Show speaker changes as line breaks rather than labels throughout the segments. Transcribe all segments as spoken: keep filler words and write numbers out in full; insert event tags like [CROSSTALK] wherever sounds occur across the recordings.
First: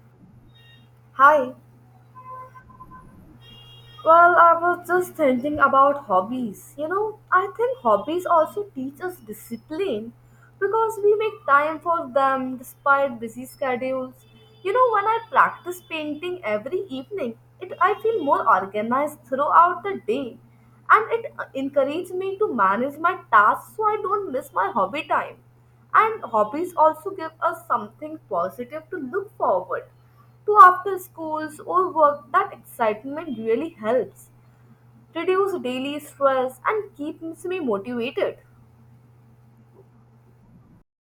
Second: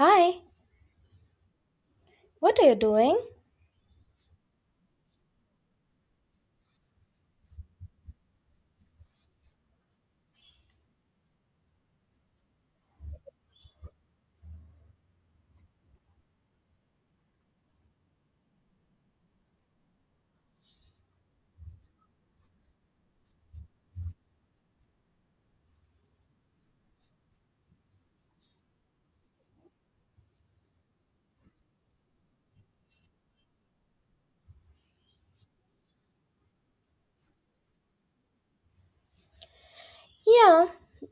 Hi,
Hi.
what are you doing?
Well, I was just thinking about hobbies. You know, I think hobbies also teach us discipline because we make time for them despite busy schedules. You know, when I practice painting every evening, it I feel more organized throughout the day and it uh, encourages me to manage my tasks so I don't miss my hobby time. And hobbies also give us something positive to look forward to after schools or work. That excitement really helps reduce daily stress and keeps me motivated.
Yeah,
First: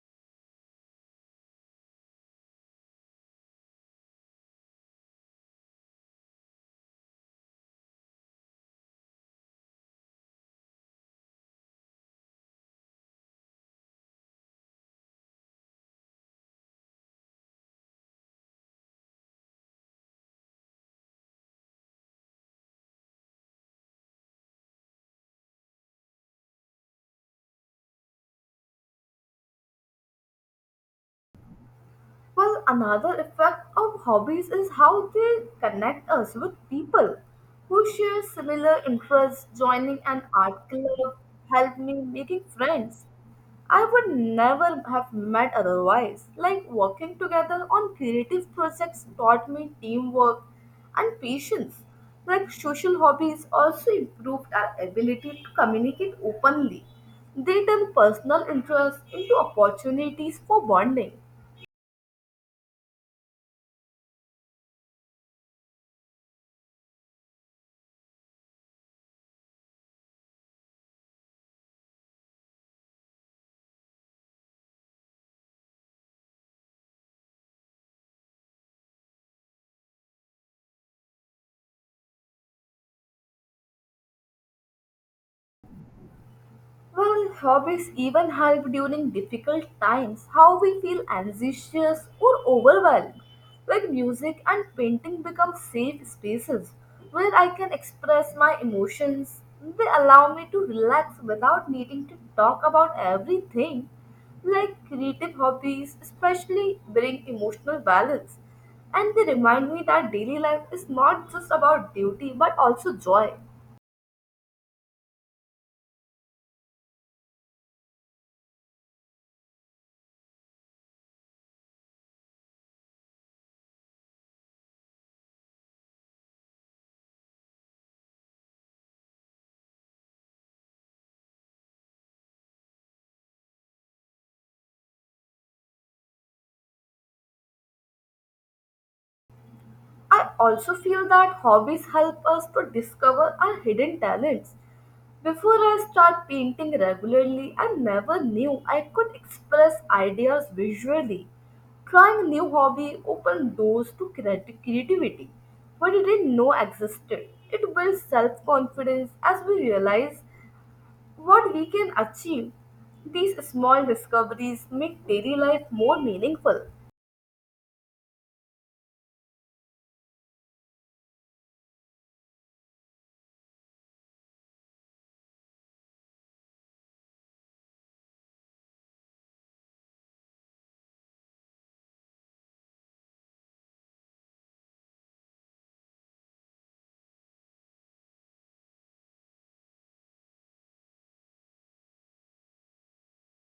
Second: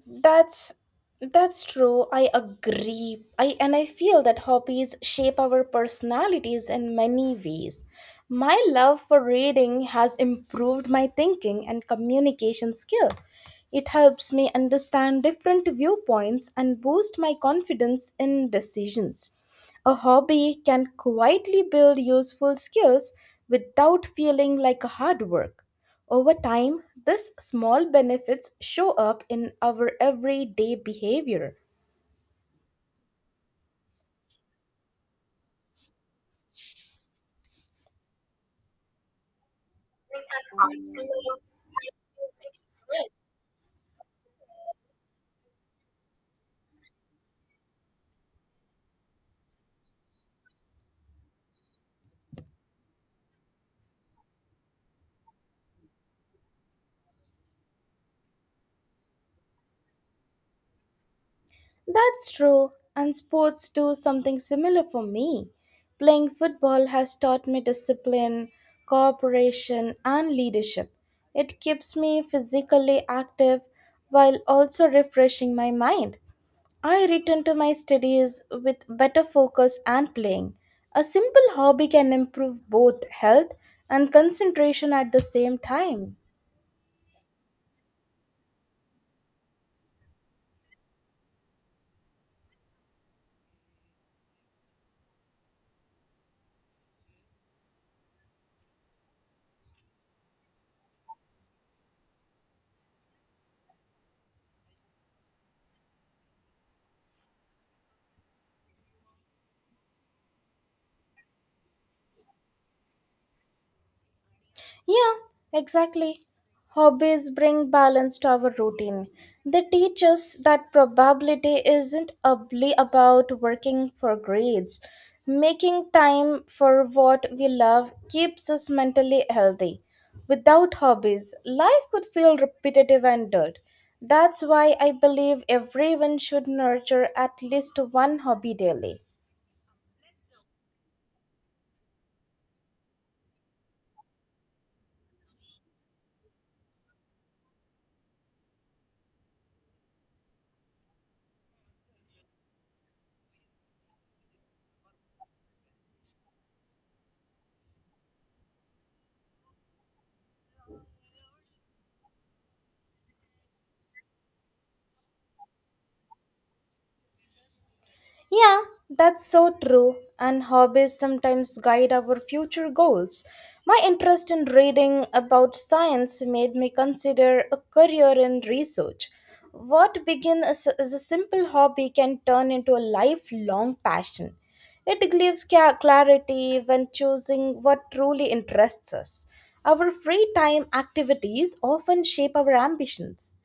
that's that's true. I agree. I and I feel that hobbies shape our personalities in many ways. My love for reading has improved my thinking and communication skill. It helps me understand different viewpoints and boost my confidence in decisions. A hobby can quietly build useful skills without feeling like a hard work. Over time, these small benefits show up in our everyday behavior.
Well, another effect of hobbies is how they connect us with people who share similar interests. Joining an art club helped me making friends I would never have met otherwise. Like working together on creative projects taught me teamwork and patience. Like social hobbies also improved our ability to communicate openly. They turn personal interests into opportunities for bonding.
That's true, and sports do something similar for me. Playing football has taught me discipline, cooperation, and leadership. It keeps me physically active while also refreshing my mind. I returned to my studies with better focus and playing. A simple hobby can improve both health and concentration at the same time.
Well, hobbies even help during difficult times, how we feel anxious or overwhelmed. Like music and painting become safe spaces where I can express my emotions. They allow me to relax without needing to talk about everything. Like creative hobbies especially bring emotional balance. And they remind me that daily life is not just about duty but also joy.
Yeah, exactly. Hobbies bring balance to our routine. They teach us that probability isn't only about working for grades. Making time for what we love keeps us mentally healthy. Without hobbies, life could feel repetitive and dull. That's why I believe everyone should nurture at least one hobby daily.
I also feel that hobbies help us to discover our hidden talents. Before I start painting regularly, I never knew I could express ideas visually. Trying new hobby opened doors to creati- creativity we didn't know existed. It builds self-confidence as we realize what we can achieve. These small discoveries make daily life more meaningful.
Yeah, that's so true. And hobbies sometimes guide our future goals. My interest in reading about science made me consider a career in research. What began as as a simple hobby can turn into a lifelong passion. It gives ca- clarity when choosing what truly interests us. Our free time activities often shape our ambitions.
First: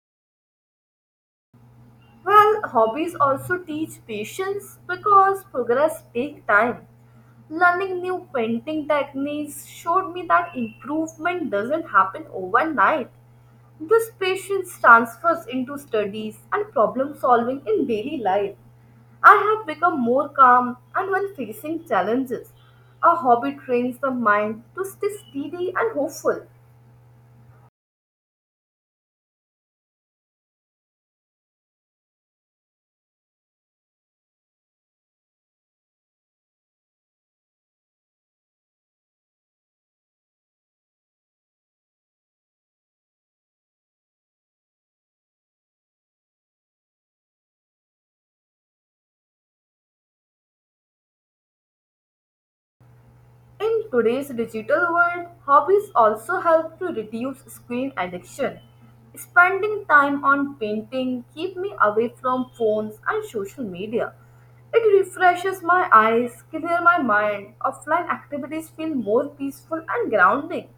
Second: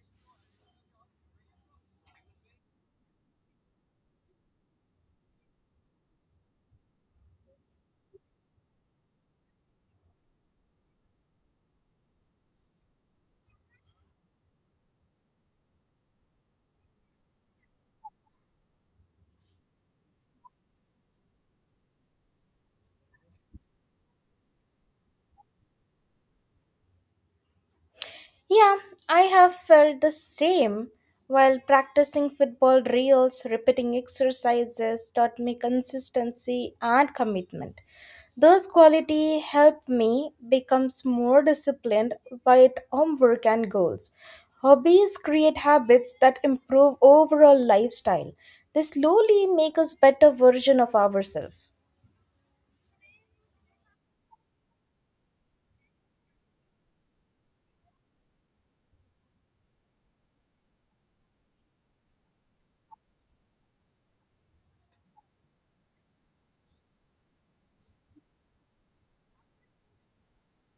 Well, hobbies also teach patience because progress takes time. Learning new painting techniques showed me that improvement doesn't happen overnight. This patience transfers into studies and problem solving in daily life. I have become more calm and when facing challenges. A hobby trains the mind to stay steady and hopeful.
Yeah, I have felt the same. While practicing football drills, repeating exercises taught me consistency and commitment. Those qualities helped me become more disciplined with homework and goals. Hobbies create habits that improve overall lifestyle. They slowly make us better version of ourselves.
In today's digital world, hobbies also help to reduce screen addiction. Spending time on painting keep me away from phones and social media. It refreshes my eyes, clear my mind. Offline activities feel more peaceful and grounding.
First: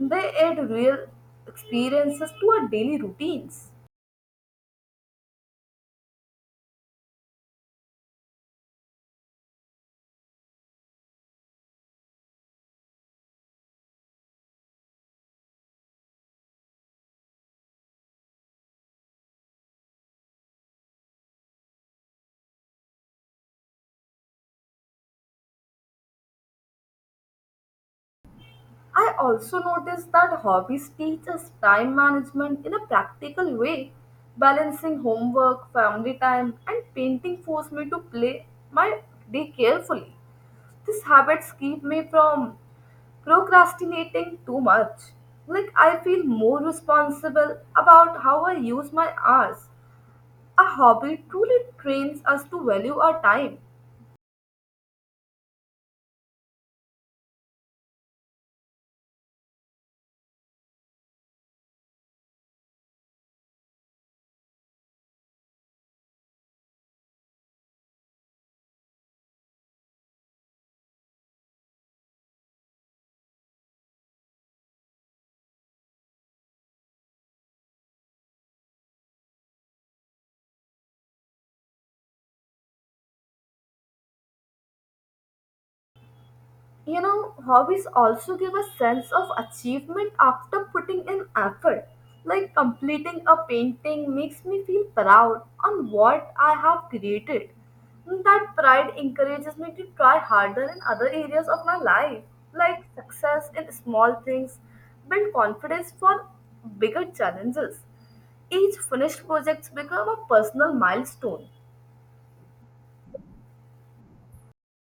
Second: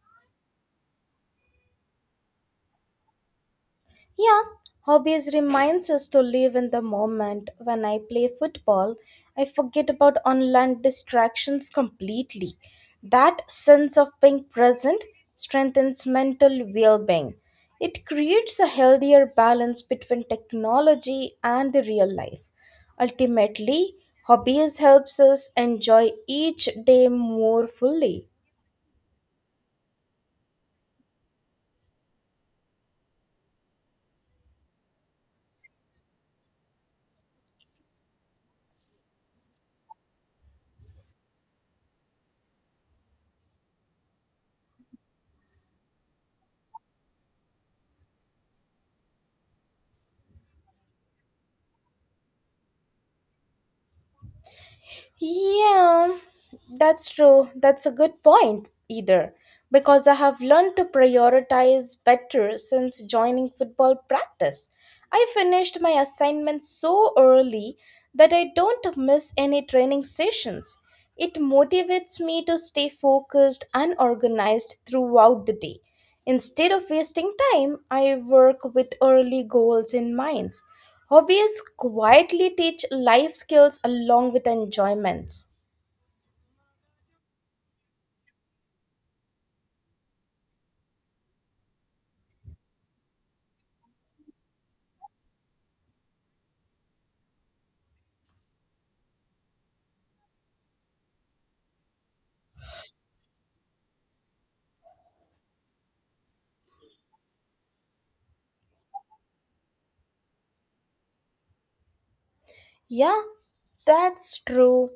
They add real experiences to our daily routines.
Yeah, hobbies reminds us to live in the moment. When I play football, I forget about online distractions completely. That sense of being present strengthens mental well-being. It creates a healthier balance between technology and the real life. Ultimately, hobbies helps us enjoy each day more fully.
I also noticed that hobbies teach us time management in a practical way. Balancing homework, family time, and painting forced me to play my day carefully. These habits keep me from procrastinating too much. Like, I feel more responsible about how I use my hours. A hobby truly trains us to value our time.
Yeah, that's true. That's a good point, either, because I have learned to prioritize better since joining football practice. I finished my assignments so early that I don't miss any training sessions. It motivates me to stay focused and organized throughout the day. Instead of wasting time, I work with early goals in mind. Hobbies quietly teach life skills along with enjoyments.
You know, hobbies also give a sense of achievement after putting in effort. Like completing a painting makes me feel proud on what I have created. That pride encourages me to try harder in other areas of my life. Like success in small things build confidence for bigger challenges. Each finished project becomes a personal milestone.
Yeah, that's true.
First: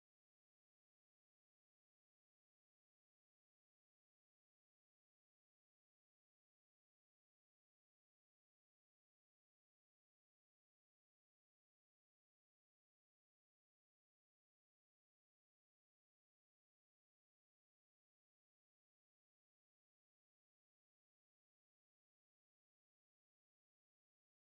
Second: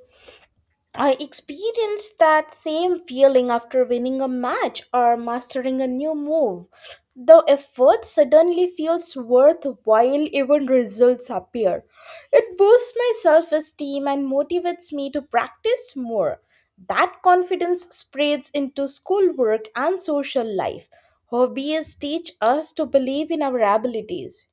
I experienced that same feeling after winning a match or mastering a new move. The effort suddenly feels worthwhile even results appear. It boosts my self-esteem and motivates me to practice more. That confidence spreads into schoolwork and social life. Hobbies teach us to believe in our abilities.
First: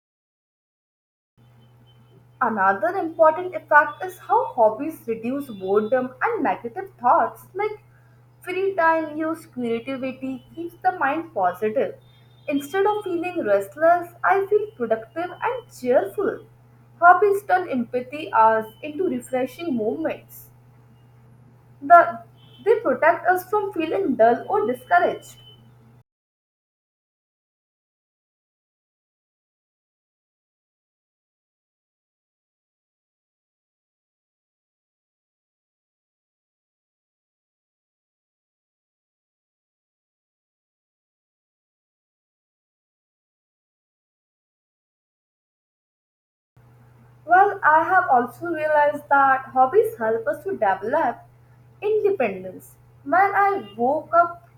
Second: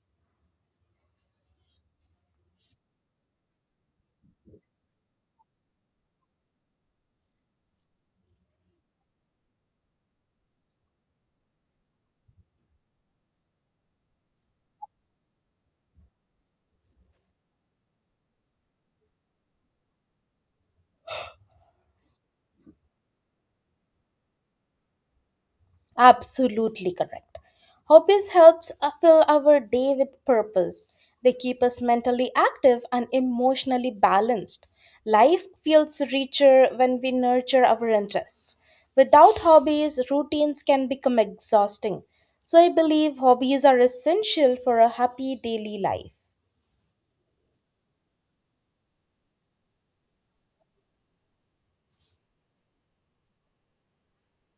Another important effect is how hobbies reduce boredom and negative thoughts. Like free time used creativity keeps the mind positive. Instead of feeling restless, I feel productive and cheerful. Hobbies turn empathy hours into refreshing moments. The, they protect us from feeling dull or discouraged.
Absolutely correct. Hobbies helps uh, fill our day with purpose. They keep us mentally active and emotionally balanced. Life feels richer when we nurture our interests. Without hobbies, routines can become exhausting. So I believe hobbies are essential for a happy daily life.
Well, I have also realized that hobbies help us to develop independence. When I woke up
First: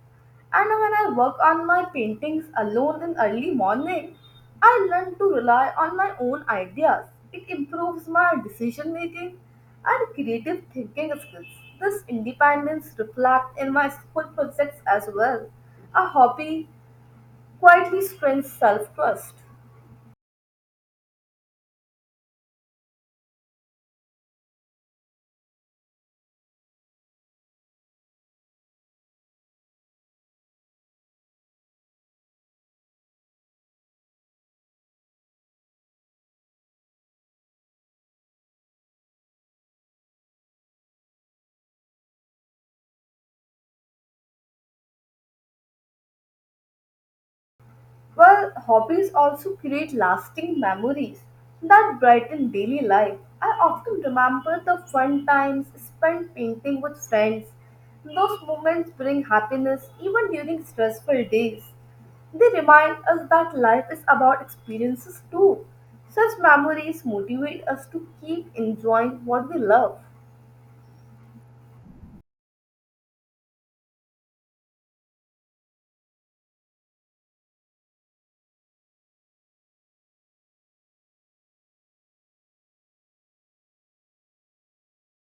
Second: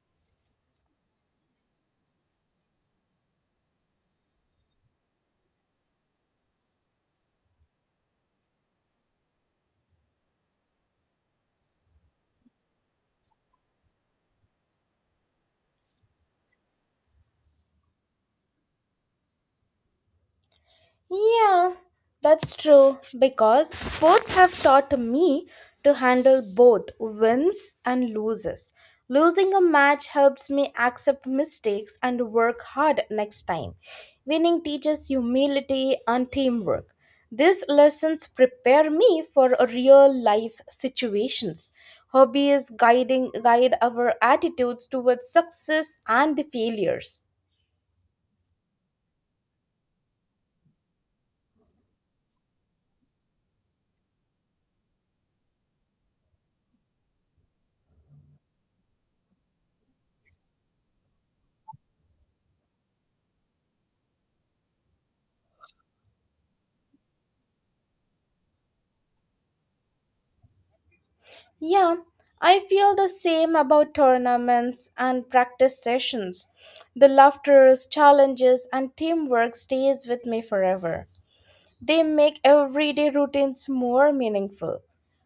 and when I work on my paintings alone in early morning, I learn to rely on my own ideas. It improves my decision making and creative thinking skills. This independence reflects in my school projects as well. A hobby quietly strengthens self trust.
Yeah, that's true because sports have taught me to handle both wins and loses. Losing a match helps me accept mistakes and work hard next time. Winning teaches humility and teamwork. These lessons prepare me for real life situations. Hobbies guiding guide our attitudes towards success and the failures.
Well, hobbies also create lasting memories that brighten daily life. I often remember the fun times spent painting with friends. Those moments bring happiness even during stressful days. They remind us that life is about experiences too. Such memories motivate us to keep enjoying what we love.
Yeah, I feel the same about tournaments and practice sessions. The laughter, challenges, and teamwork stays with me forever. They make everyday routines more meaningful.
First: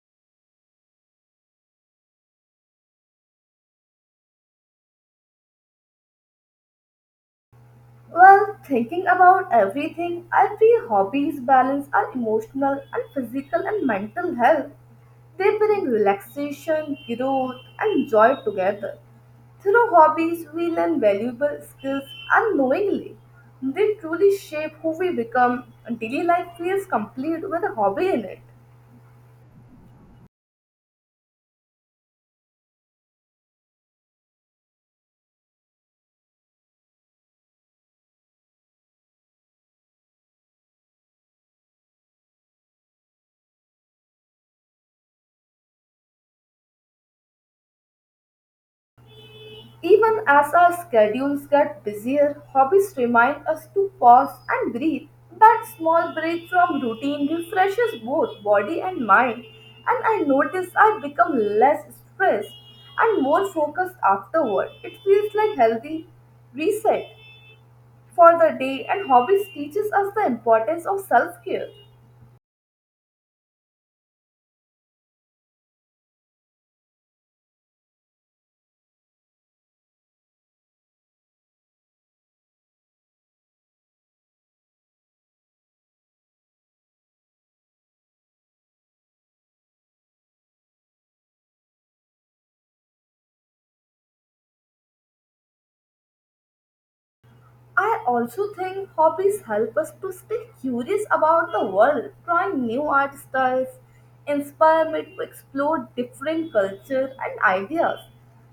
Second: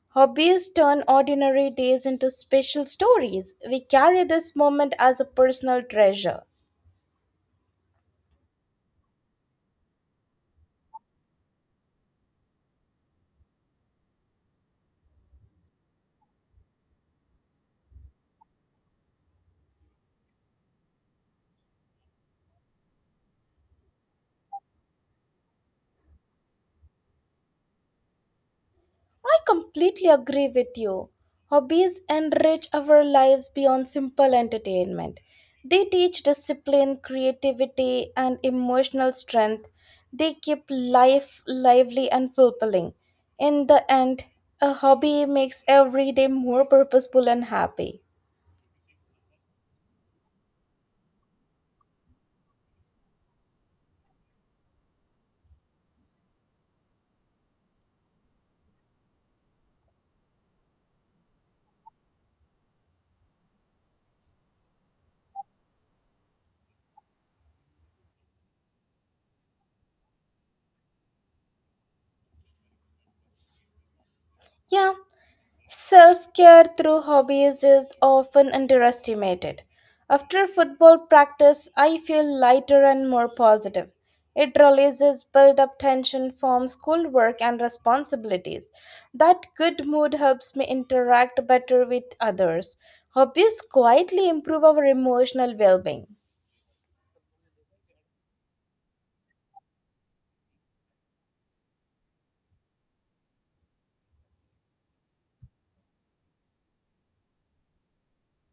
Hobbies turn ordinary days into special stories. We carry this moment as a personal treasure.
Well, thinking about everything, I feel hobbies balance our emotional and physical and mental health. They bring relaxation, growth, and joy together. Through hobbies, we learn valuable skills unknowingly. They truly shape who we become. Daily life feels complete with a hobby in it.
I completely agree with you. Hobbies enrich our lives beyond simple entertainment. They teach discipline, creativity, and emotional strength. They keep life lively and fulfilling. In the end, a hobby makes every day more purposeful and happy.
Even as our schedules get busier, hobbies remind us to pause and breathe. That small break from routine refreshes both body and mind, and I notice I become less stressed and more focused afterward. It feels like healthy reset for the day, and hobbies teaches us the importance of self-care.
Yeah, self care through hobbies is often underestimated. After football practice, I feel lighter and more positive. It releases built up tension from schoolwork and responsibilities. That good mood helps me interact better with others. Hobbies quietly improve our emotional well being.
I also think hobbies help us to stay curious about the world, try new art styles, inspire me to explore different cultures and ideas.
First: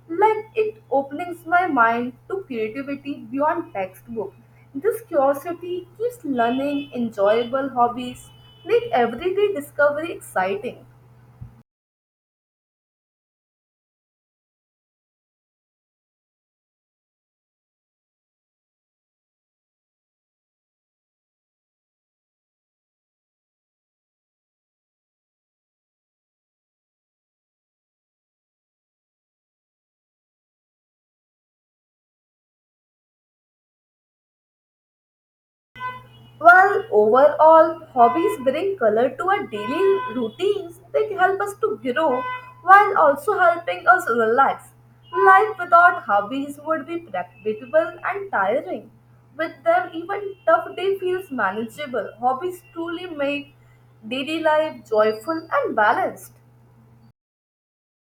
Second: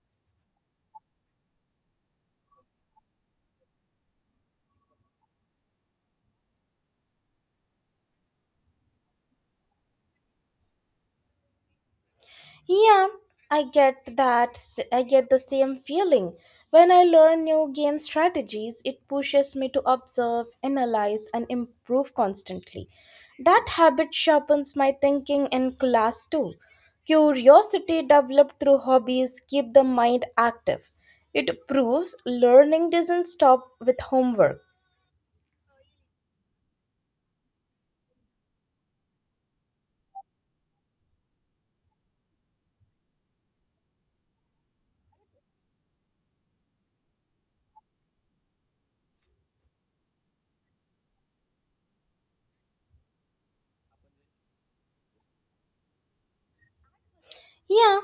Like it opens my mind to creativity beyond textbook. This curiosity keeps learning enjoyable hobbies, make everyday discovery exciting.
Yeah, I get that. s- I get the same feeling. When I learn new game strategies, it pushes me to observe, analyze, and improve constantly. That habit sharpens my thinking in class too. Curiosity developed through hobbies keep the mind active. It proves learning doesn't stop with homework.
Well, overall, hobbies bring color to our daily routines. They help us to grow while also helping us relax. Life without hobbies would be predictable and tiring. With them, even tough day feels manageable. Hobbies truly make daily life joyful and balanced.
Yeah,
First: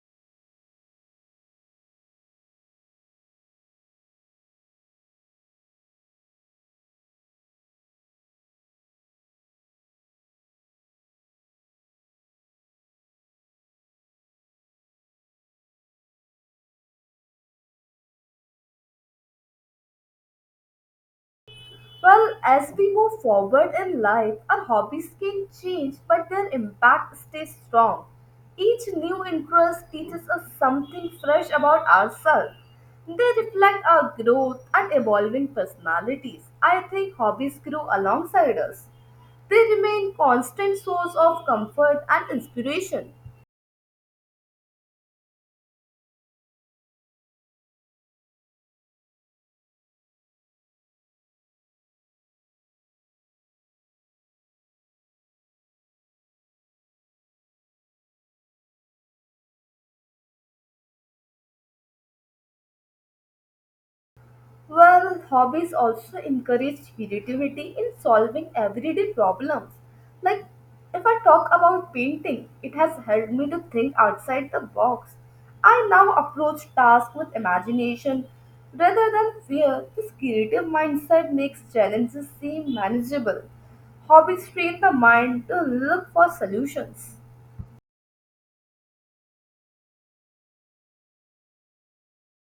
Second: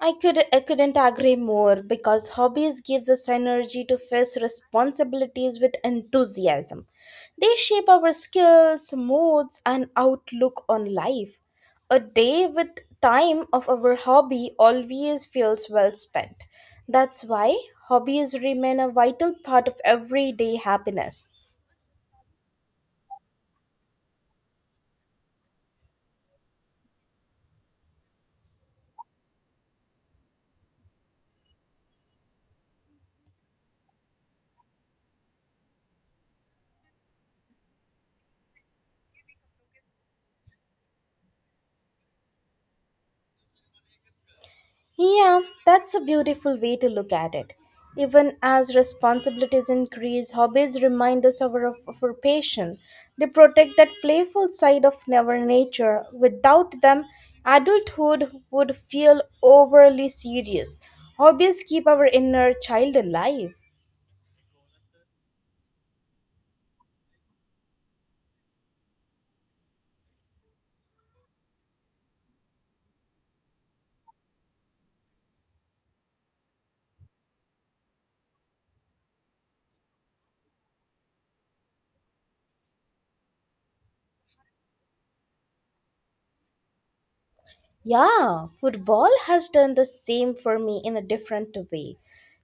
I could I couldn't agree more because hobbies gives us energy to face responsibilities with enthusiasm. They shape our skills, moods and outlook on life. A day with time of our hobby always feels well spent. That's why hobbies remain a vital part of everyday happiness.
Well, as we move forward in life, our hobbies can change, but their impact stays strong. Each new interest teaches us something fresh about ourselves. They reflect our growth and evolving personalities. I think hobbies grow alongside us. They remain constant source of comfort and inspiration.
Yeah, that's a beautiful way to look at it. Even as responsibilities increase, hobbies remind us of our, of our passion. They protect that playful side of our nature. Without them, adulthood would feel overly serious. Hobbies keep our inner child alive.
Well, hobbies also encourage creativity in solving everyday problems. Like, if I talk about painting, it has helped me to think outside the box. I now approach tasks with imagination rather than fear. This creative mindset makes challenges seem manageable. Hobbies train the mind to look for solutions.
Yeah, football has done the same for me in a different way.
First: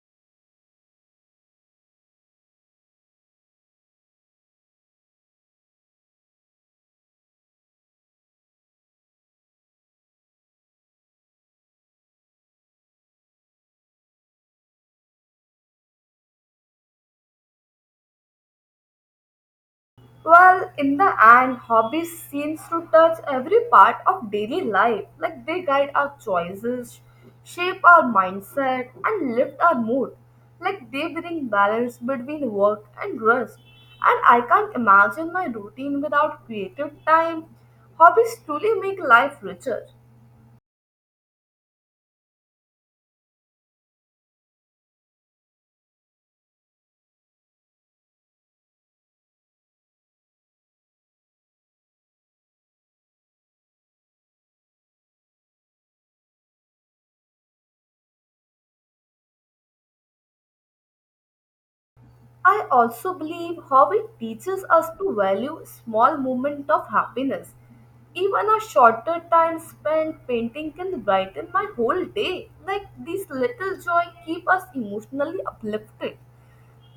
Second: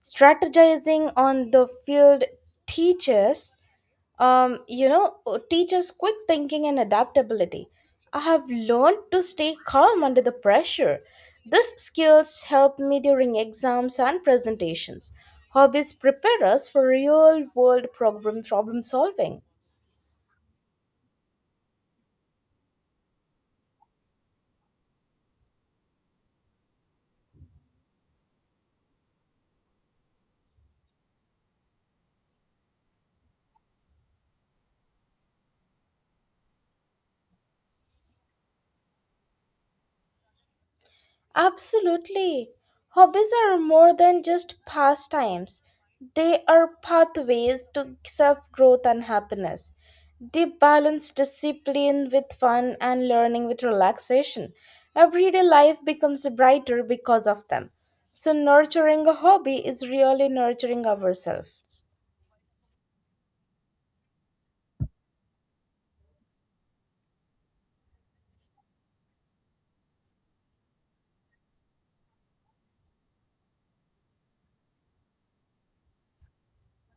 Strategizing on the field teaches um, you know, teaches quick thinking and adaptability. I have learned to stay calm under the pressure. These skills help me during exams and presentations. Hobbies prepare us for real world problem problem solving.
Well, in the end, hobbies seems to touch every part of daily life. Like they guide our choices, shape our mindset, and lift our mood. Like they bring balance between work and rest. And I can't imagine my routine without creative time. Hobbies truly make life richer.
Absolutely. Hobbies are more than just pastimes. They are pathways to self growth and happiness. They balance discipline with fun and learning with relaxation. Everyday life becomes brighter because of them. So, nurturing a hobby is really nurturing ourselves.
I also believe how it teaches us to value small moments of happiness. Even a shorter time spent painting can brighten my whole day. Like these little joy keep us emotionally uplifted.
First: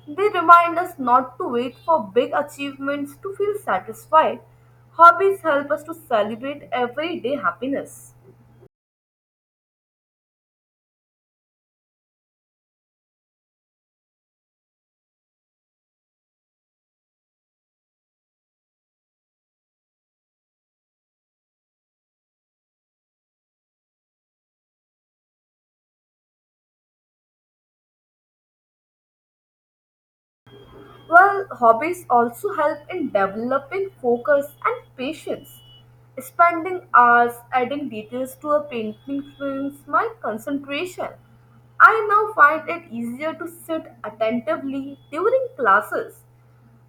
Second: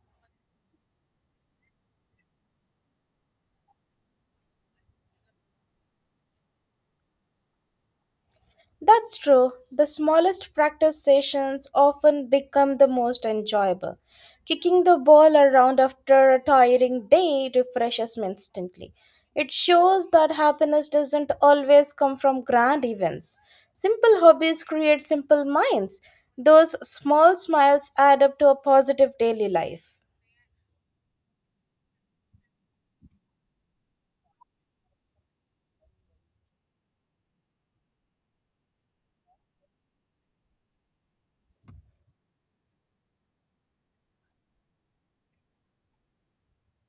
They remind us not to wait for big achievements to feel satisfied. Hobbies help us to celebrate everyday happiness.
That's true. The smallest practice sessions often become the most enjoyable. Kicking the ball around after a tiring day refreshes me instantly. It shows that happiness doesn't always come from grand events. Simple hobbies create simple minds. Those small smiles add up to a positive daily life.
Well, hobbies also help in developing focus and patience. Spending hours adding details to a painting strains my concentration. I now find it easier to sit attentively during classes.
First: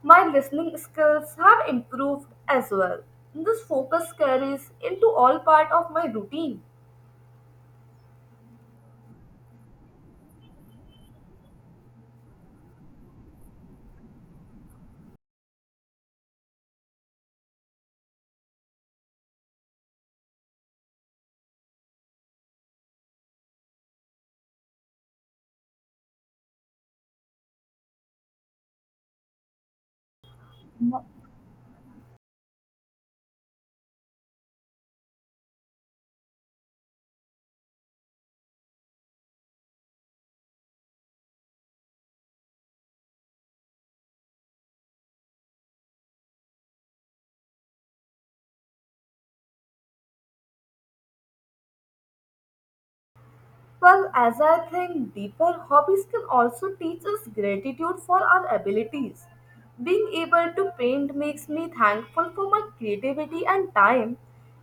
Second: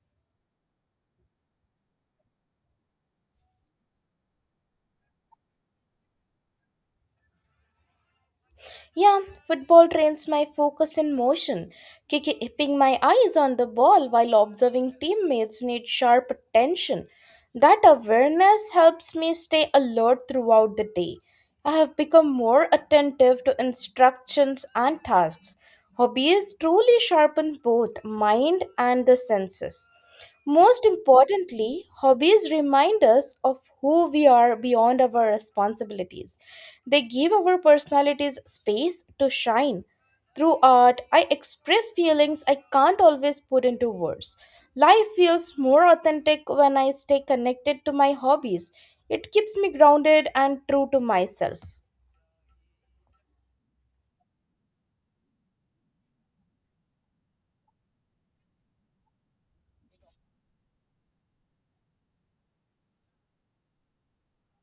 My listening skills have improved as well. This focus carries into all part of my routine.
Yeah, football trains my focus and motion, kiki- keeping my eyes on the ball while observing teammates need sharp attention. That awareness helps me stay alert throughout the day. I have become more attentive to instructions and tasks. Hobbies truly sharpen both mind and the senses. Most importantly, hobbies remind us of who we are beyond our responsibilities. They give our personalities space to shine. Through art, I express feelings I can't always put into words. Life feels more authentic when I stay connected to my hobbies. It keeps me grounded and true to myself.
Well, as I think deeper, hobbies can also teach us gratitude for our abilities. Being able to paint makes me thankful for my creativity and time.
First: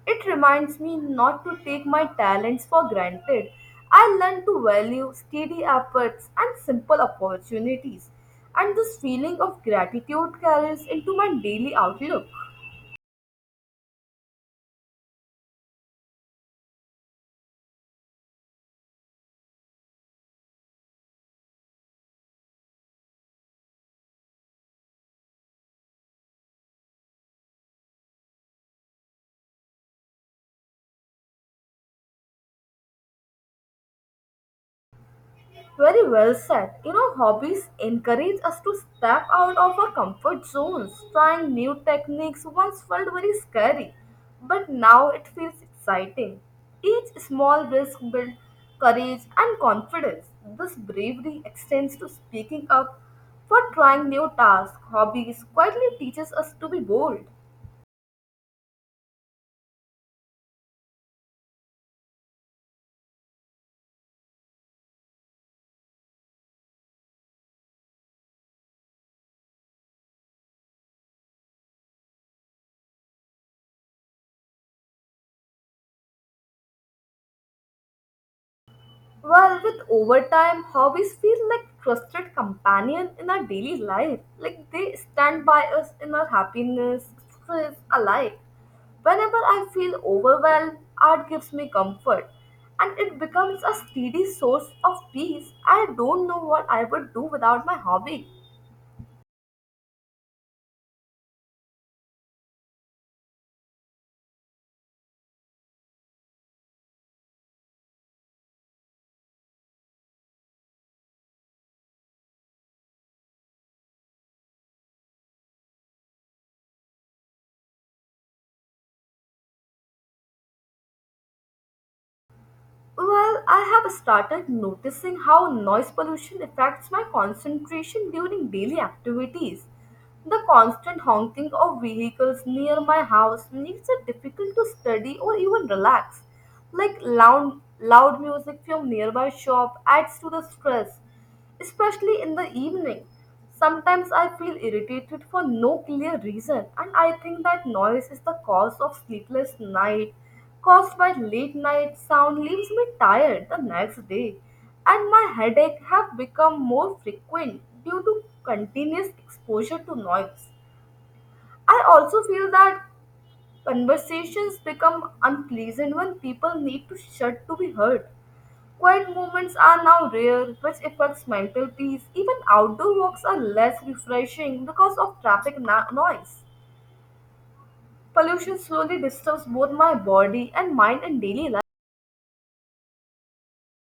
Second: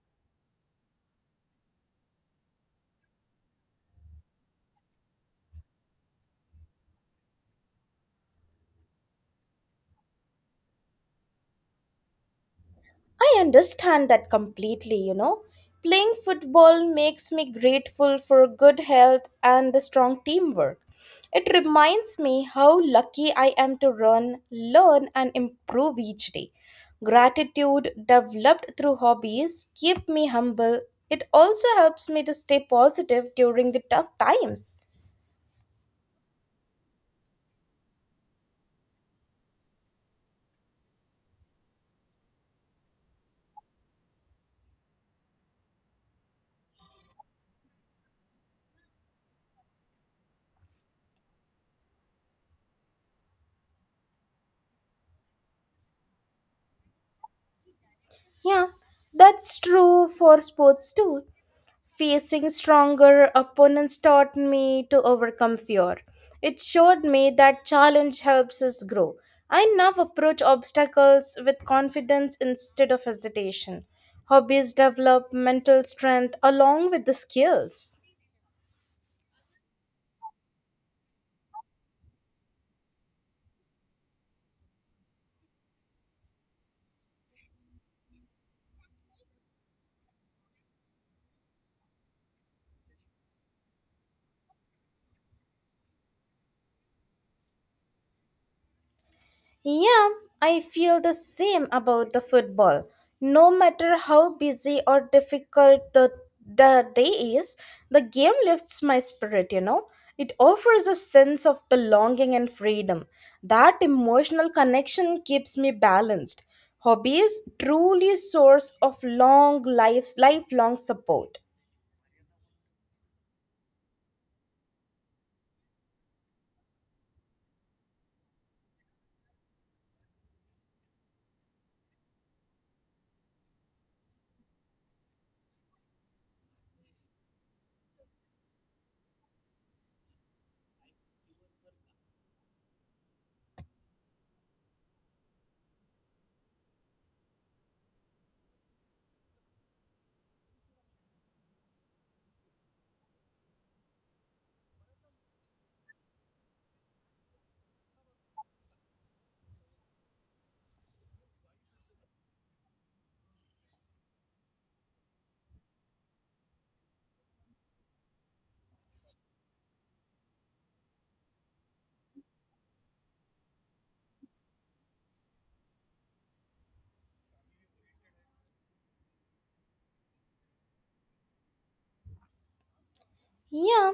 It reminds me not to take my talents for granted. I learn to value steady efforts and simple opportunities, and this feeling of gratitude carries into my daily outlook.
I understand that completely, you know. Playing football makes me grateful for good health and the strong teamwork. It reminds me how lucky I am to run, learn, and improve each day. Gratitude developed through hobbies keep me humble. It also helps me to stay positive during the tough times.
Very well said. You know, hobbies encourage us to step out of our comfort zones. Trying new techniques once felt very scary, but now it feels exciting. Each small risk builds courage and confidence. This bravery extends to speaking up for trying new tasks. Hobbies quietly teaches us to be bold.
Yeah, that's true for sports too. Facing stronger opponents taught me to overcome fear. It showed me that challenge helps us grow. I now approach obstacles with confidence instead of hesitation. Hobbies develop mental strength along with the skills.
Well, with overtime, hobbies feel like trusted companion in our daily life. Like they stand by us in our happiness, stress alike. Whenever I feel overwhelmed, art gives me comfort and it becomes a steady source of peace. I don't know what I would do without my hobby.
Yeah, I feel the same about the football. No matter how busy or difficult the, the day is, the game lifts my spirit, you know. It offers a sense of belonging and freedom. That emotional connection keeps me balanced. Hobbies truly source of long lives lifelong support.
Well, I have started noticing how noise pollution affects my concentration during daily activities. The constant honking of vehicles near my house makes it difficult to study or even relax. Like loud, loud music from nearby shop adds to the stress, especially in the evening. Sometimes I feel irritated for no clear reason, and I think that noise is the cause of sleepless night. Caused by late night sound leaves me tired the next day, and my headache have become more frequent due to continuous exposure to noise. I also feel that conversations become unpleasant when people need to shut to be heard. Quiet moments are now rare, which affects mental peace. Even outdoor walks are less refreshing because of traffic na- noise. Pollution slowly disturbs both my body and mind in daily life.
Yeah,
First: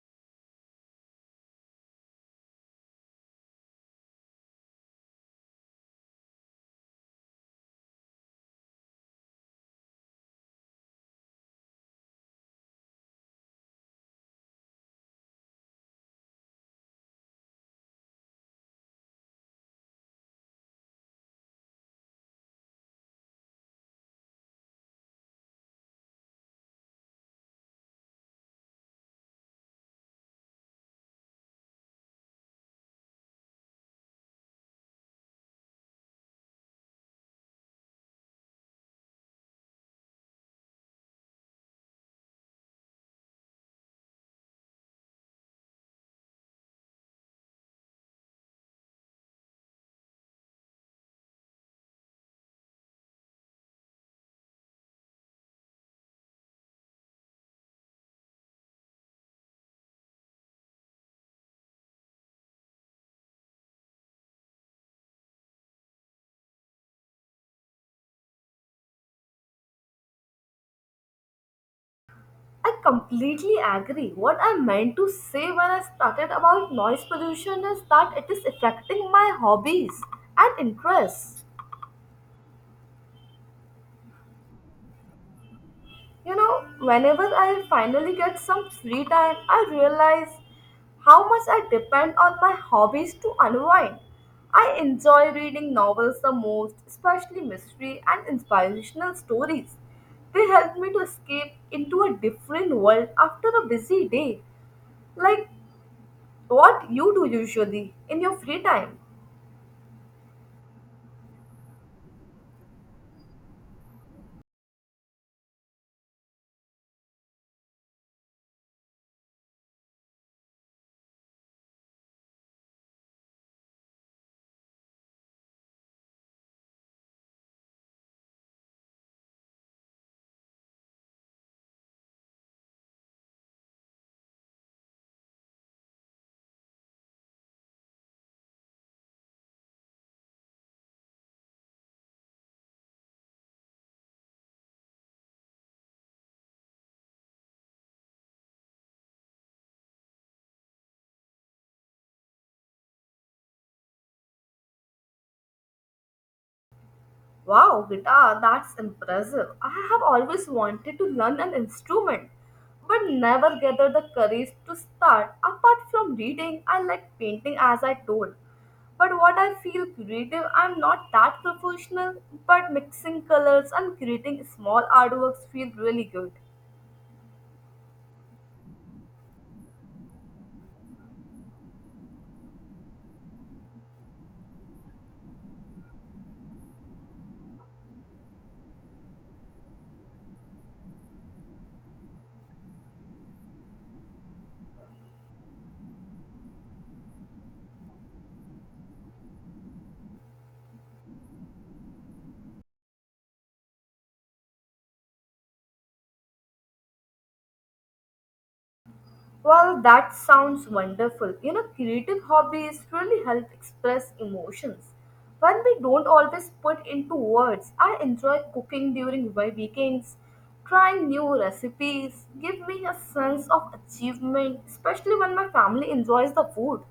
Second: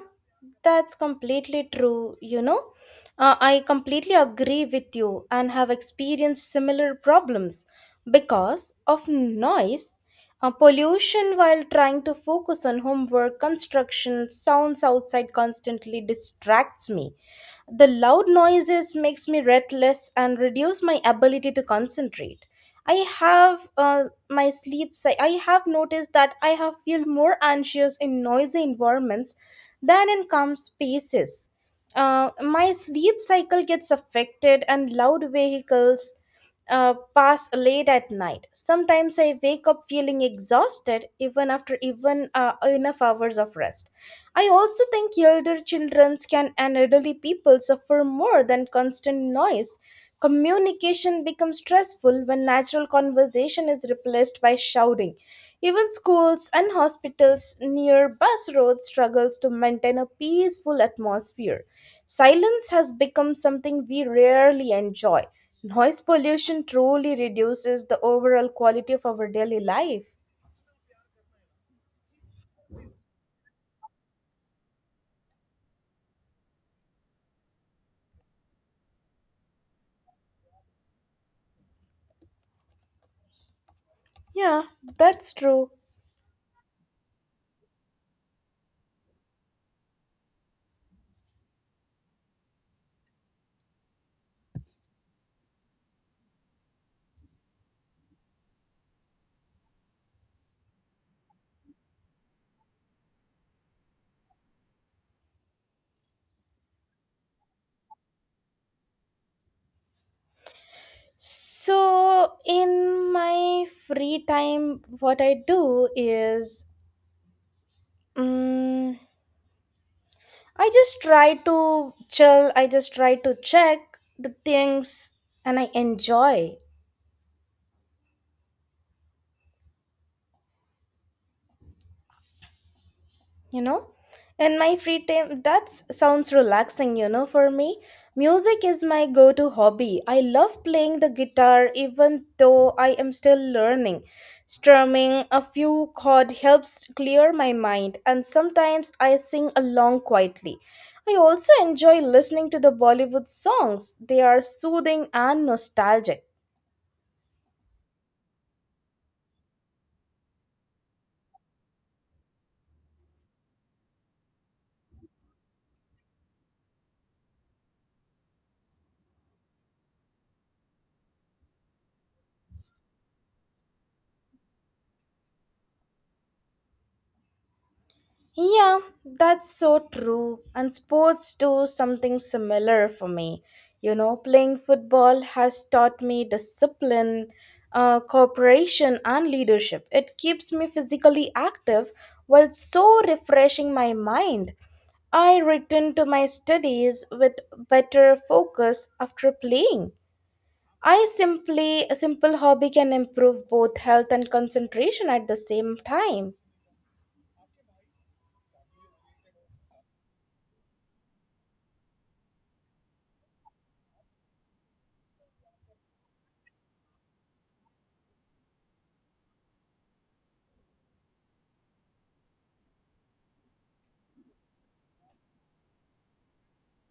that's completely true, you know. Uh, I completely agree with you and have experienced similar problems because of noise, uh, pollution while trying to focus on homework, construction, sounds outside constantly distracts me. The loud noises makes me restless and reduce my ability to concentrate. I have uh, my sleep cy- I have noticed that I have feel more anxious in noisy environments than in calm spaces. uh, my sleep cycle gets affected and loud vehicles uh, pass late at night. Sometimes I wake up feeling exhausted even after even uh, enough hours of rest. I also think elder children can and elderly people suffer more than constant noise. Communication becomes stressful when natural conversation is replaced by shouting. Even schools and hospitals near bus roads struggles to maintain a peaceful atmosphere. Silence has become something we rarely enjoy. Noise pollution truly reduces the overall quality of our daily life.
I completely agree. What I meant to say when I started about noise pollution is that it is affecting my hobbies and interests.
Yeah, that's true.
You know, whenever I finally get some free time, I realize how much I depend on my hobbies to unwind. I enjoy reading novels the most, especially mystery and inspirational stories. They help me to escape into a different world after a busy day. Like what you do usually in your free time.
So, in my free time, what I do is. mm I just try to chill, I just try to check the things and I enjoy, you know. In my free time, that sounds relaxing, you know, for me. Music is my go to hobby. I love playing the guitar even though I am still learning. Strumming a few chords helps clear my mind, and sometimes I sing along quietly. I also enjoy listening to the Bollywood songs, they are soothing and nostalgic.
Wow, guitar, that's impressive. I have always wanted to learn an instrument, but never gathered the courage to start. Apart from reading, I like painting as I told. But what I feel creative, I'm not that professional, but mixing colors and creating small artworks feel really good.
Yeah, that's so true. And sports do something similar for me. You know, playing football has taught me discipline, uh, cooperation, and leadership. It keeps me physically active while so refreshing my mind. I return to my studies with better focus after playing. I simply, a simple hobby can improve both health and concentration at the same time.
Well, that sounds wonderful. You know, creative hobbies really help express emotions. When we don't always put into words, I enjoy cooking during my weekends. Trying new recipes give me a sense of achievement, especially when my family enjoys the food.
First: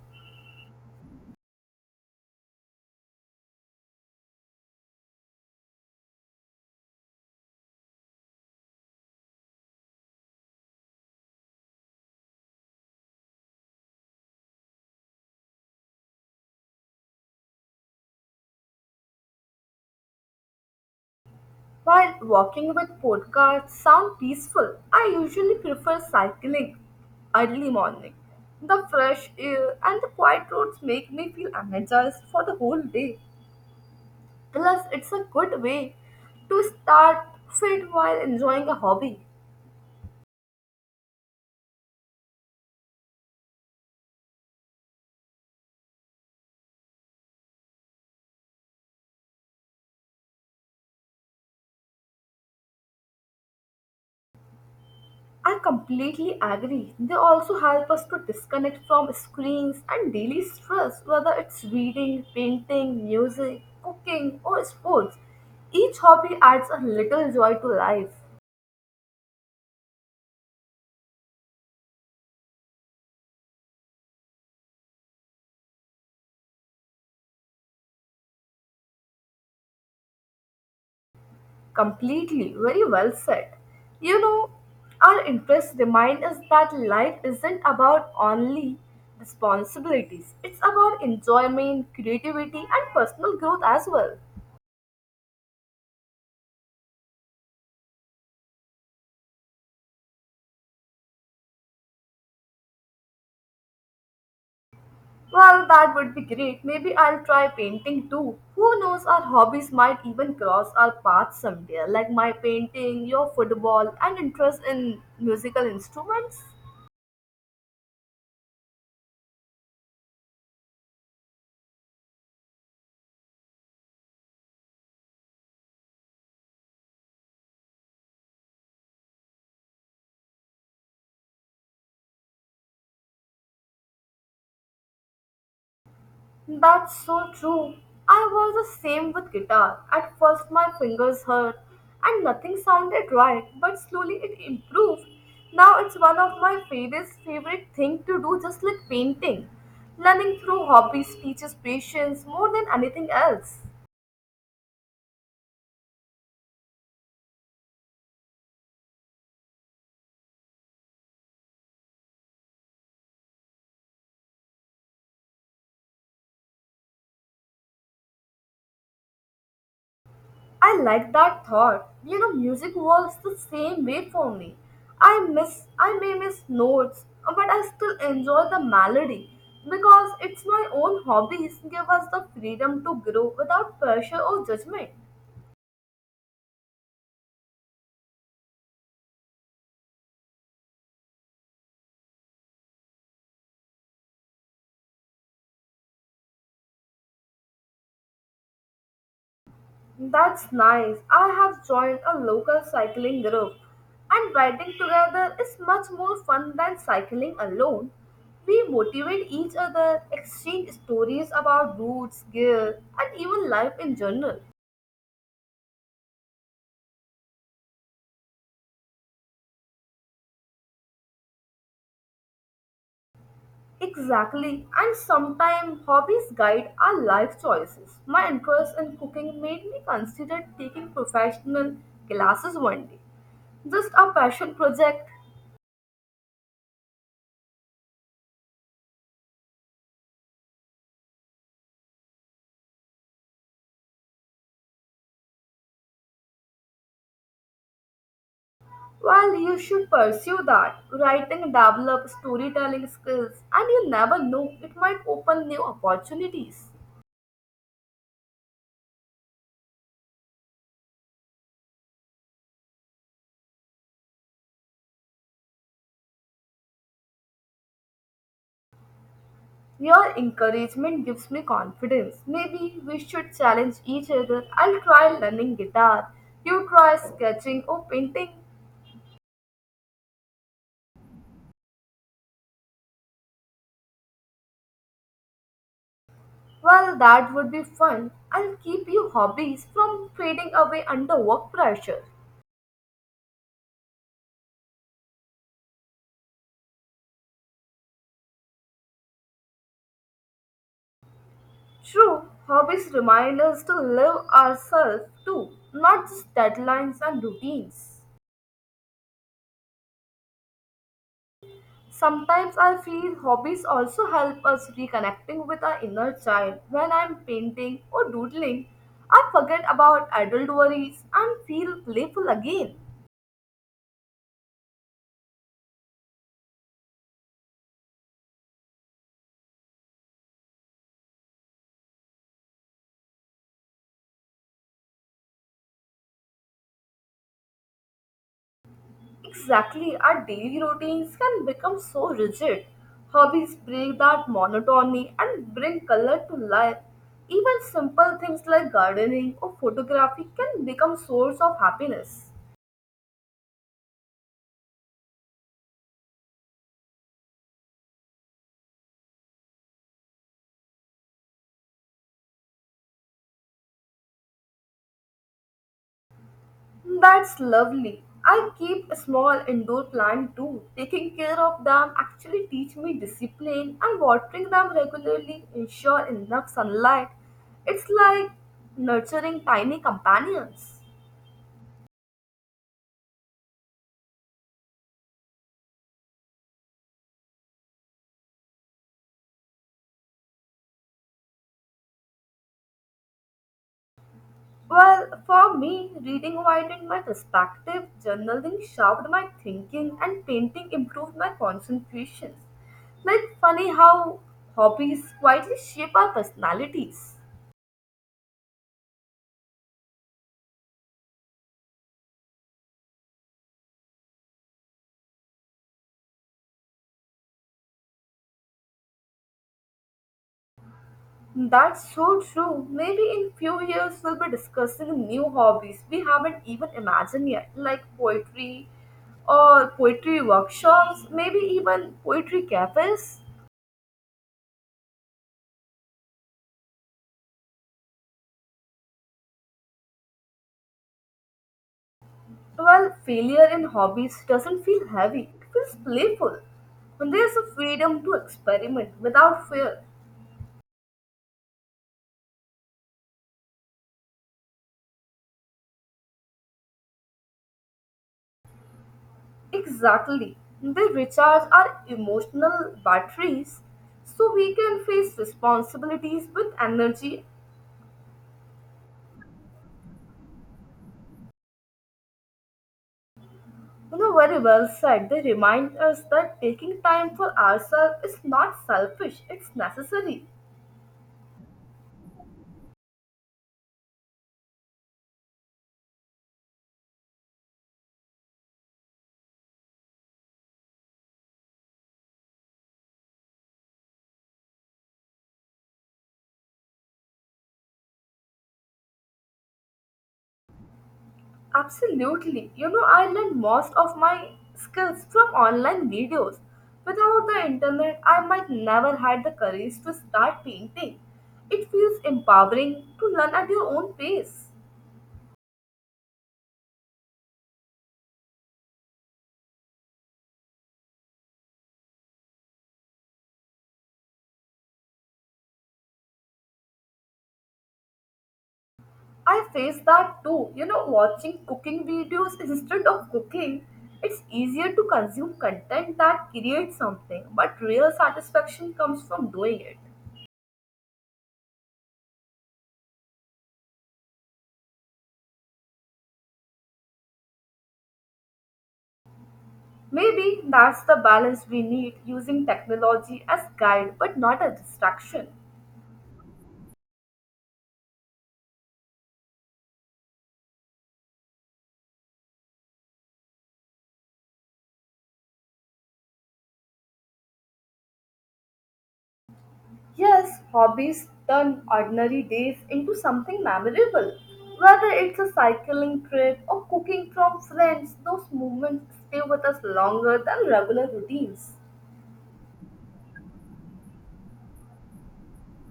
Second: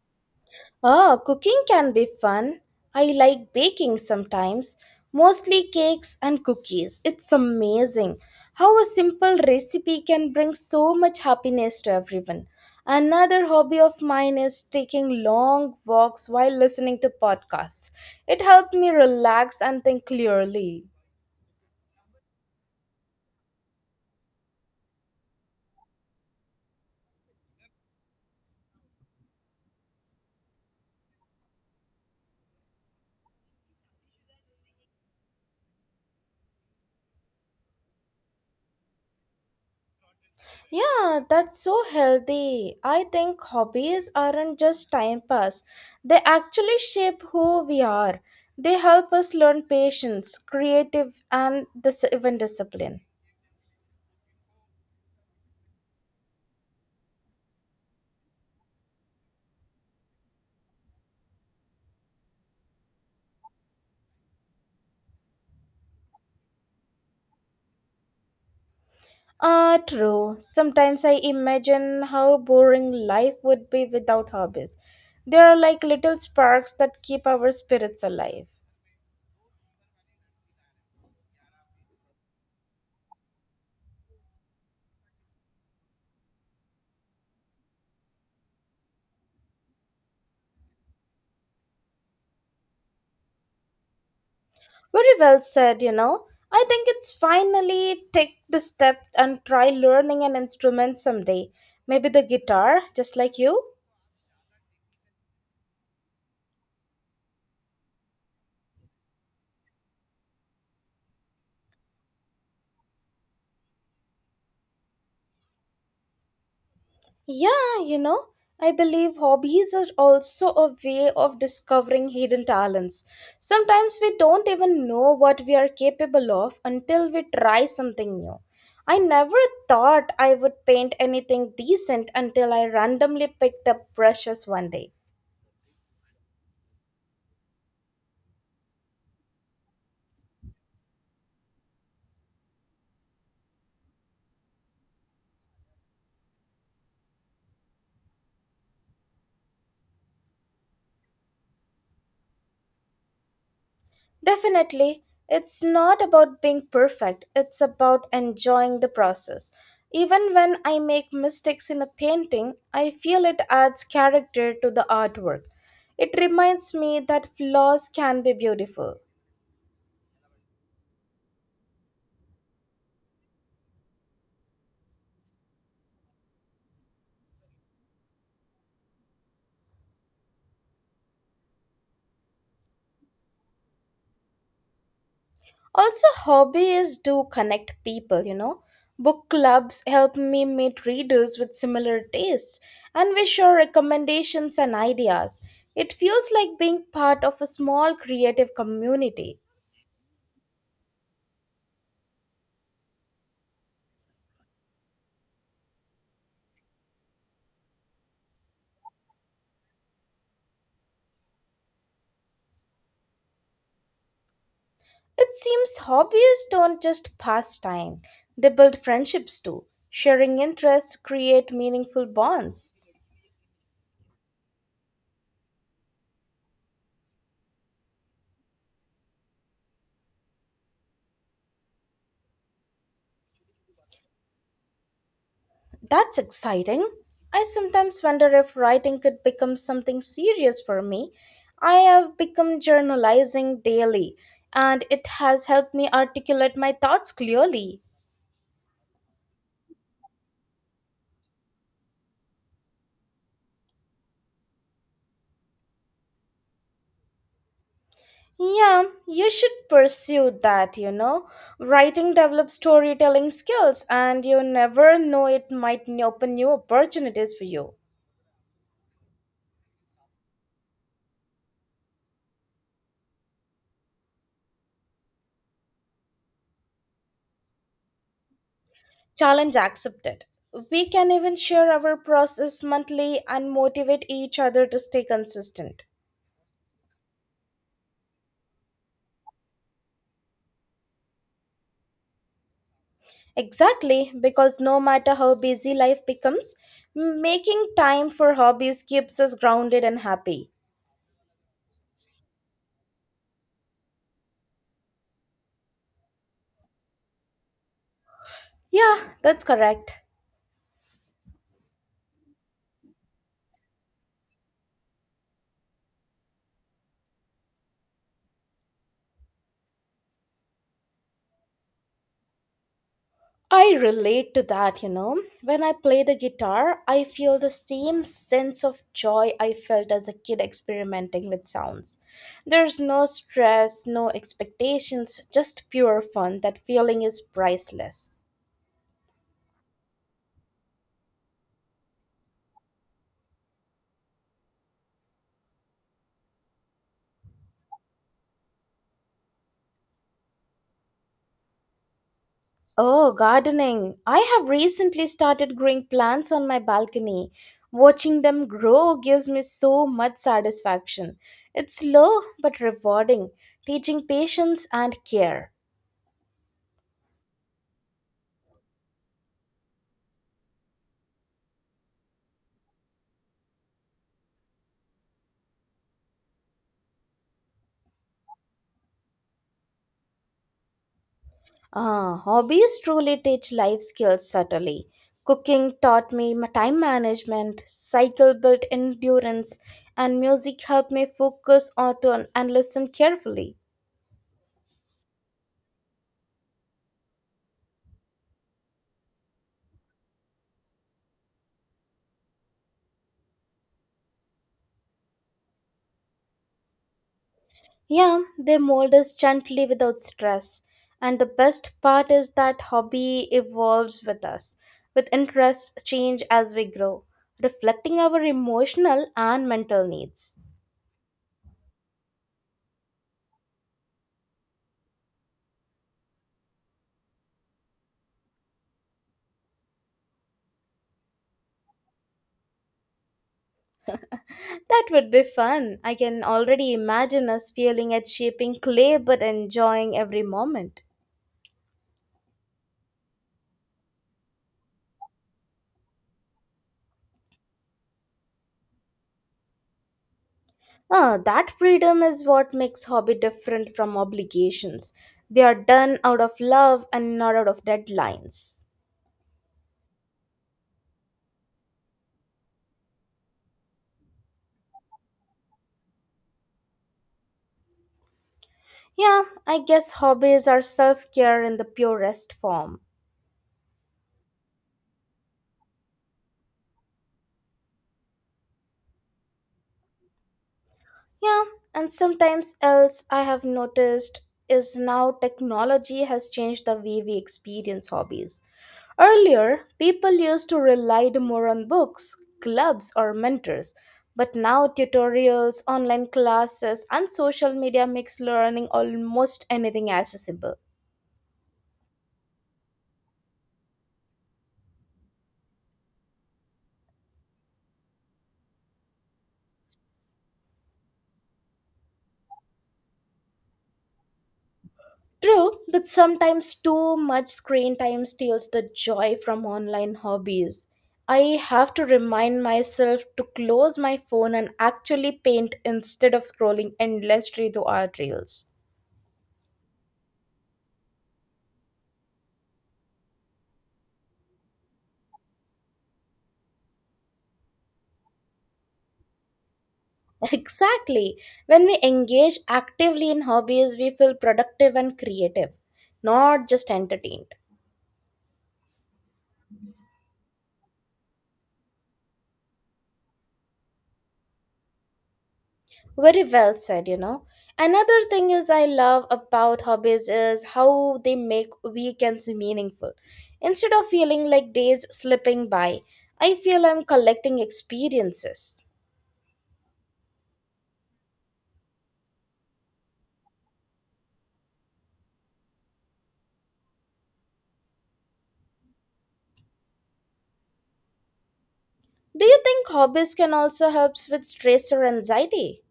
Oh, cooking can be fun. I like baking sometimes, mostly cakes and cookies. It's amazing how a simple recipe can bring so much happiness to everyone. Another hobby of mine is taking long walks while listening to podcasts. It helped me relax and think clearly.
While walking with podcasts sound peaceful, I usually prefer cycling early morning. The fresh air and the quiet roads make me feel energized for the whole day. Plus, it's a good way to start fit while enjoying a hobby.
Yeah, that's so healthy. I think hobbies aren't just time pass. They actually shape who we are. They help us learn patience, creative and dis- even discipline.
I completely agree. They also help us to disconnect from screens and daily stress, whether it's reading, painting, music, cooking, or sports. Each hobby adds a little joy to life.
Ah, true. Sometimes I imagine how boring life would be without hobbies. They are like little sparks that keep our spirits alive.
Completely, very well said. You know, our interests remind us that life isn't about only responsibilities, it's about enjoyment, creativity, and personal growth as well.
Very well said, you know. I think it's finally take the step and try learning an instrument someday. Maybe the guitar, just like you.
Well, that would be great. Maybe I'll try painting too. Who knows, our hobbies might even cross our paths someday, like my painting, your football, and interest in musical instruments.
Yeah, you know, I believe hobbies are also a way of discovering hidden talents. Sometimes we don't even know what we are capable of until we try something new. I never thought I would paint anything decent until I randomly picked up brushes one day.
That's so true. I was the same with guitar. At first, my fingers hurt and nothing sounded right, but slowly it improved. Now it's one of my favorite favorite thing to do, just like painting. Learning through hobbies teaches patience more than anything else.
Definitely, it's not about being perfect, it's about enjoying the process. Even when I make mistakes in a painting, I feel it adds character to the artwork. It reminds me that flaws can be beautiful.
I like that thought. You know, music works the same way for me. I miss, I may miss notes, uh, but I still enjoy the melody because it's my own hobbies give us the freedom to grow without pressure or judgment.
Also, hobbies do connect people, you know. Book clubs help me meet readers with similar tastes, and we share recommendations and ideas. It feels like being part of a small creative community.
That's nice. I have joined a local cycling group, and riding together is much more fun than cycling alone. We motivate each other, exchange stories about routes, gear, and even life in general.
It seems hobbies don't just pass time, they build friendships too. Sharing interests create meaningful bonds.
Exactly, and sometimes hobbies guide our life choices. My interest in cooking made me consider taking professional classes one day. Just a passion project.
That's exciting. I sometimes wonder if writing could become something serious for me. I have become journalizing daily, and it has helped me articulate my thoughts clearly.
Well, you should pursue that. Writing, develop storytelling skills, and you never know, it might open new opportunities.
Yeah, you should pursue that, you know. Writing develops storytelling skills, and you never know it might n- open new opportunities for you.
Your encouragement gives me confidence. Maybe we should challenge each other. I'll try learning guitar. You try sketching or painting.
Challenge accepted. We can even share our process monthly and motivate each other to stay consistent.
Well, that would be fun and keep your hobbies from fading away under work pressure.
Exactly, because no matter how busy life becomes, making time for hobbies keeps us grounded and happy.
True, hobbies remind us to live ourselves too, not just deadlines and routines.
Yeah, that's correct.
Sometimes I feel hobbies also help us reconnecting with our inner child. When I'm painting or doodling, I forget about adult worries and feel playful again.
I relate to that, you know. When I play the guitar, I feel the same sense of joy I felt as a kid experimenting with sounds. There's no stress, no expectations, just pure fun. That feeling is priceless.
Exactly, our daily routines can become so rigid. Hobbies break that monotony and bring color to life. Even simple things like gardening or photography can become source of happiness.
Oh, gardening. I have recently started growing plants on my balcony. Watching them grow gives me so much satisfaction. It's slow but rewarding, teaching patience and care.
That's lovely. I keep a small indoor plant too. Taking care of them actually teach me discipline and watering them regularly ensure enough sunlight. It's like nurturing tiny companions.
Ah, hobbies truly teach life skills subtly. Cooking taught me ma- time management, cycle built endurance, and music helped me focus on to- and listen carefully.
Well, for me, reading widened my perspective, journaling sharpened my thinking, and painting improved my concentration. Like, funny how hobbies quietly shape our personalities.
Yeah, they mold us gently without stress. And the best part is that hobby evolves with us, with interests change as we grow, reflecting our emotional and mental needs.
That's so true. Maybe in few years we'll be discussing new hobbies we haven't even imagined yet, like poetry or poetry workshops, maybe even poetry cafes.
That would be fun. I can already imagine us feeling at shaping clay but enjoying every moment.
Well, failure in hobbies doesn't feel heavy, it feels playful. When there's a freedom to experiment without fear,
Ah, that freedom is what makes hobby different from obligations. They are done out of love and not out of deadlines.
exactly, they recharge our emotional batteries so we can face responsibilities with energy.
Yeah, I guess hobbies are self-care in the purest form.
You know, very well said, they remind us that taking time for ourselves is not selfish, it's necessary.
Yeah, and sometimes else I have noticed is now technology has changed the way we experience hobbies. Earlier, people used to rely more on books, clubs, or mentors, but now tutorials, online classes, and social media makes learning almost anything accessible.
Absolutely. You know, I learned most of my skills from online videos. Without the internet, I might never had the courage to start painting. It feels empowering to learn at your own pace.
True, but sometimes too much screen time steals the joy from online hobbies. I have to remind myself to close my phone and actually paint instead of scrolling endlessly through art reels.
I face that too. You know, watching cooking videos instead of cooking, it's easier to consume content that creates something, but real satisfaction comes from doing it.
[LAUGHS] Exactly. When we engage actively in hobbies, we feel productive and creative, not just entertained.
Maybe that's the balance we need using technology as guide but not a distraction.
Very well said, you know. Another thing is I love about hobbies is how they make weekends meaningful. Instead of feeling like days slipping by, I feel I'm collecting experiences.
Yes, hobbies turn ordinary days into something memorable. Whether it's a cycling trip or cooking from friends, those moments stay with us longer than regular routines.
Do you think hobbies can also help with stress or anxiety?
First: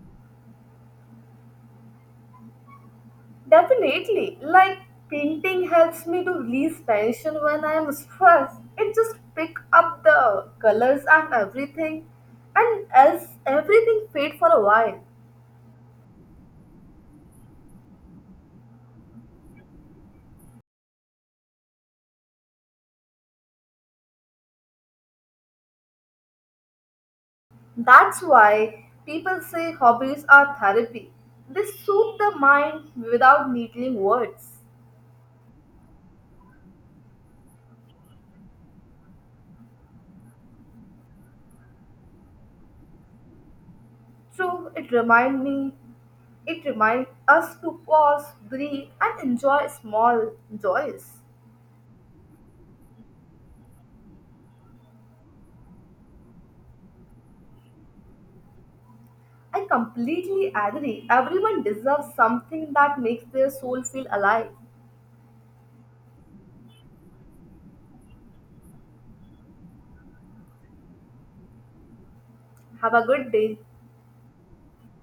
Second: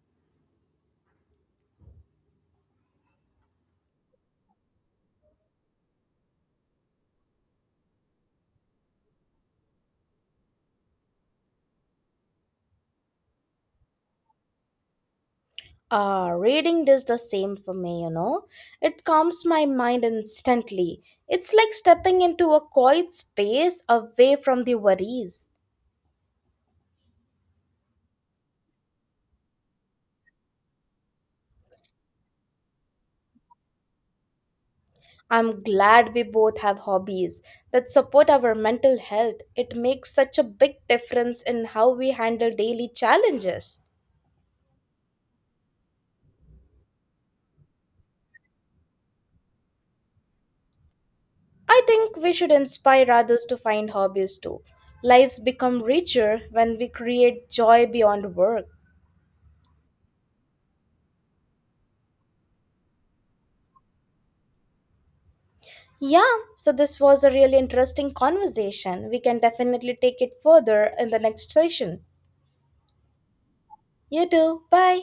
Definitely, like painting helps me to release tension when I am stressed. It just pick up the colors and everything, and as everything fade for a while.
Ah, reading does the same for me, you know. It calms my mind instantly. It's like stepping into a quiet space away from the worries.
That's why people say hobbies are therapy. They soothe the mind without needling words.
I'm glad we both have hobbies that support our mental health. It makes such a big difference in how we handle daily challenges.
True, it remind me, it reminds us to pause, breathe, and enjoy small joys.
I think we should inspire others to find hobbies too. Lives become richer when we create joy beyond work.
I completely agree. Everyone deserves something that makes their soul feel alive.
Yeah, so this was a really interesting conversation. We can definitely take it further in the next session.
Have a good day.
You too. Bye.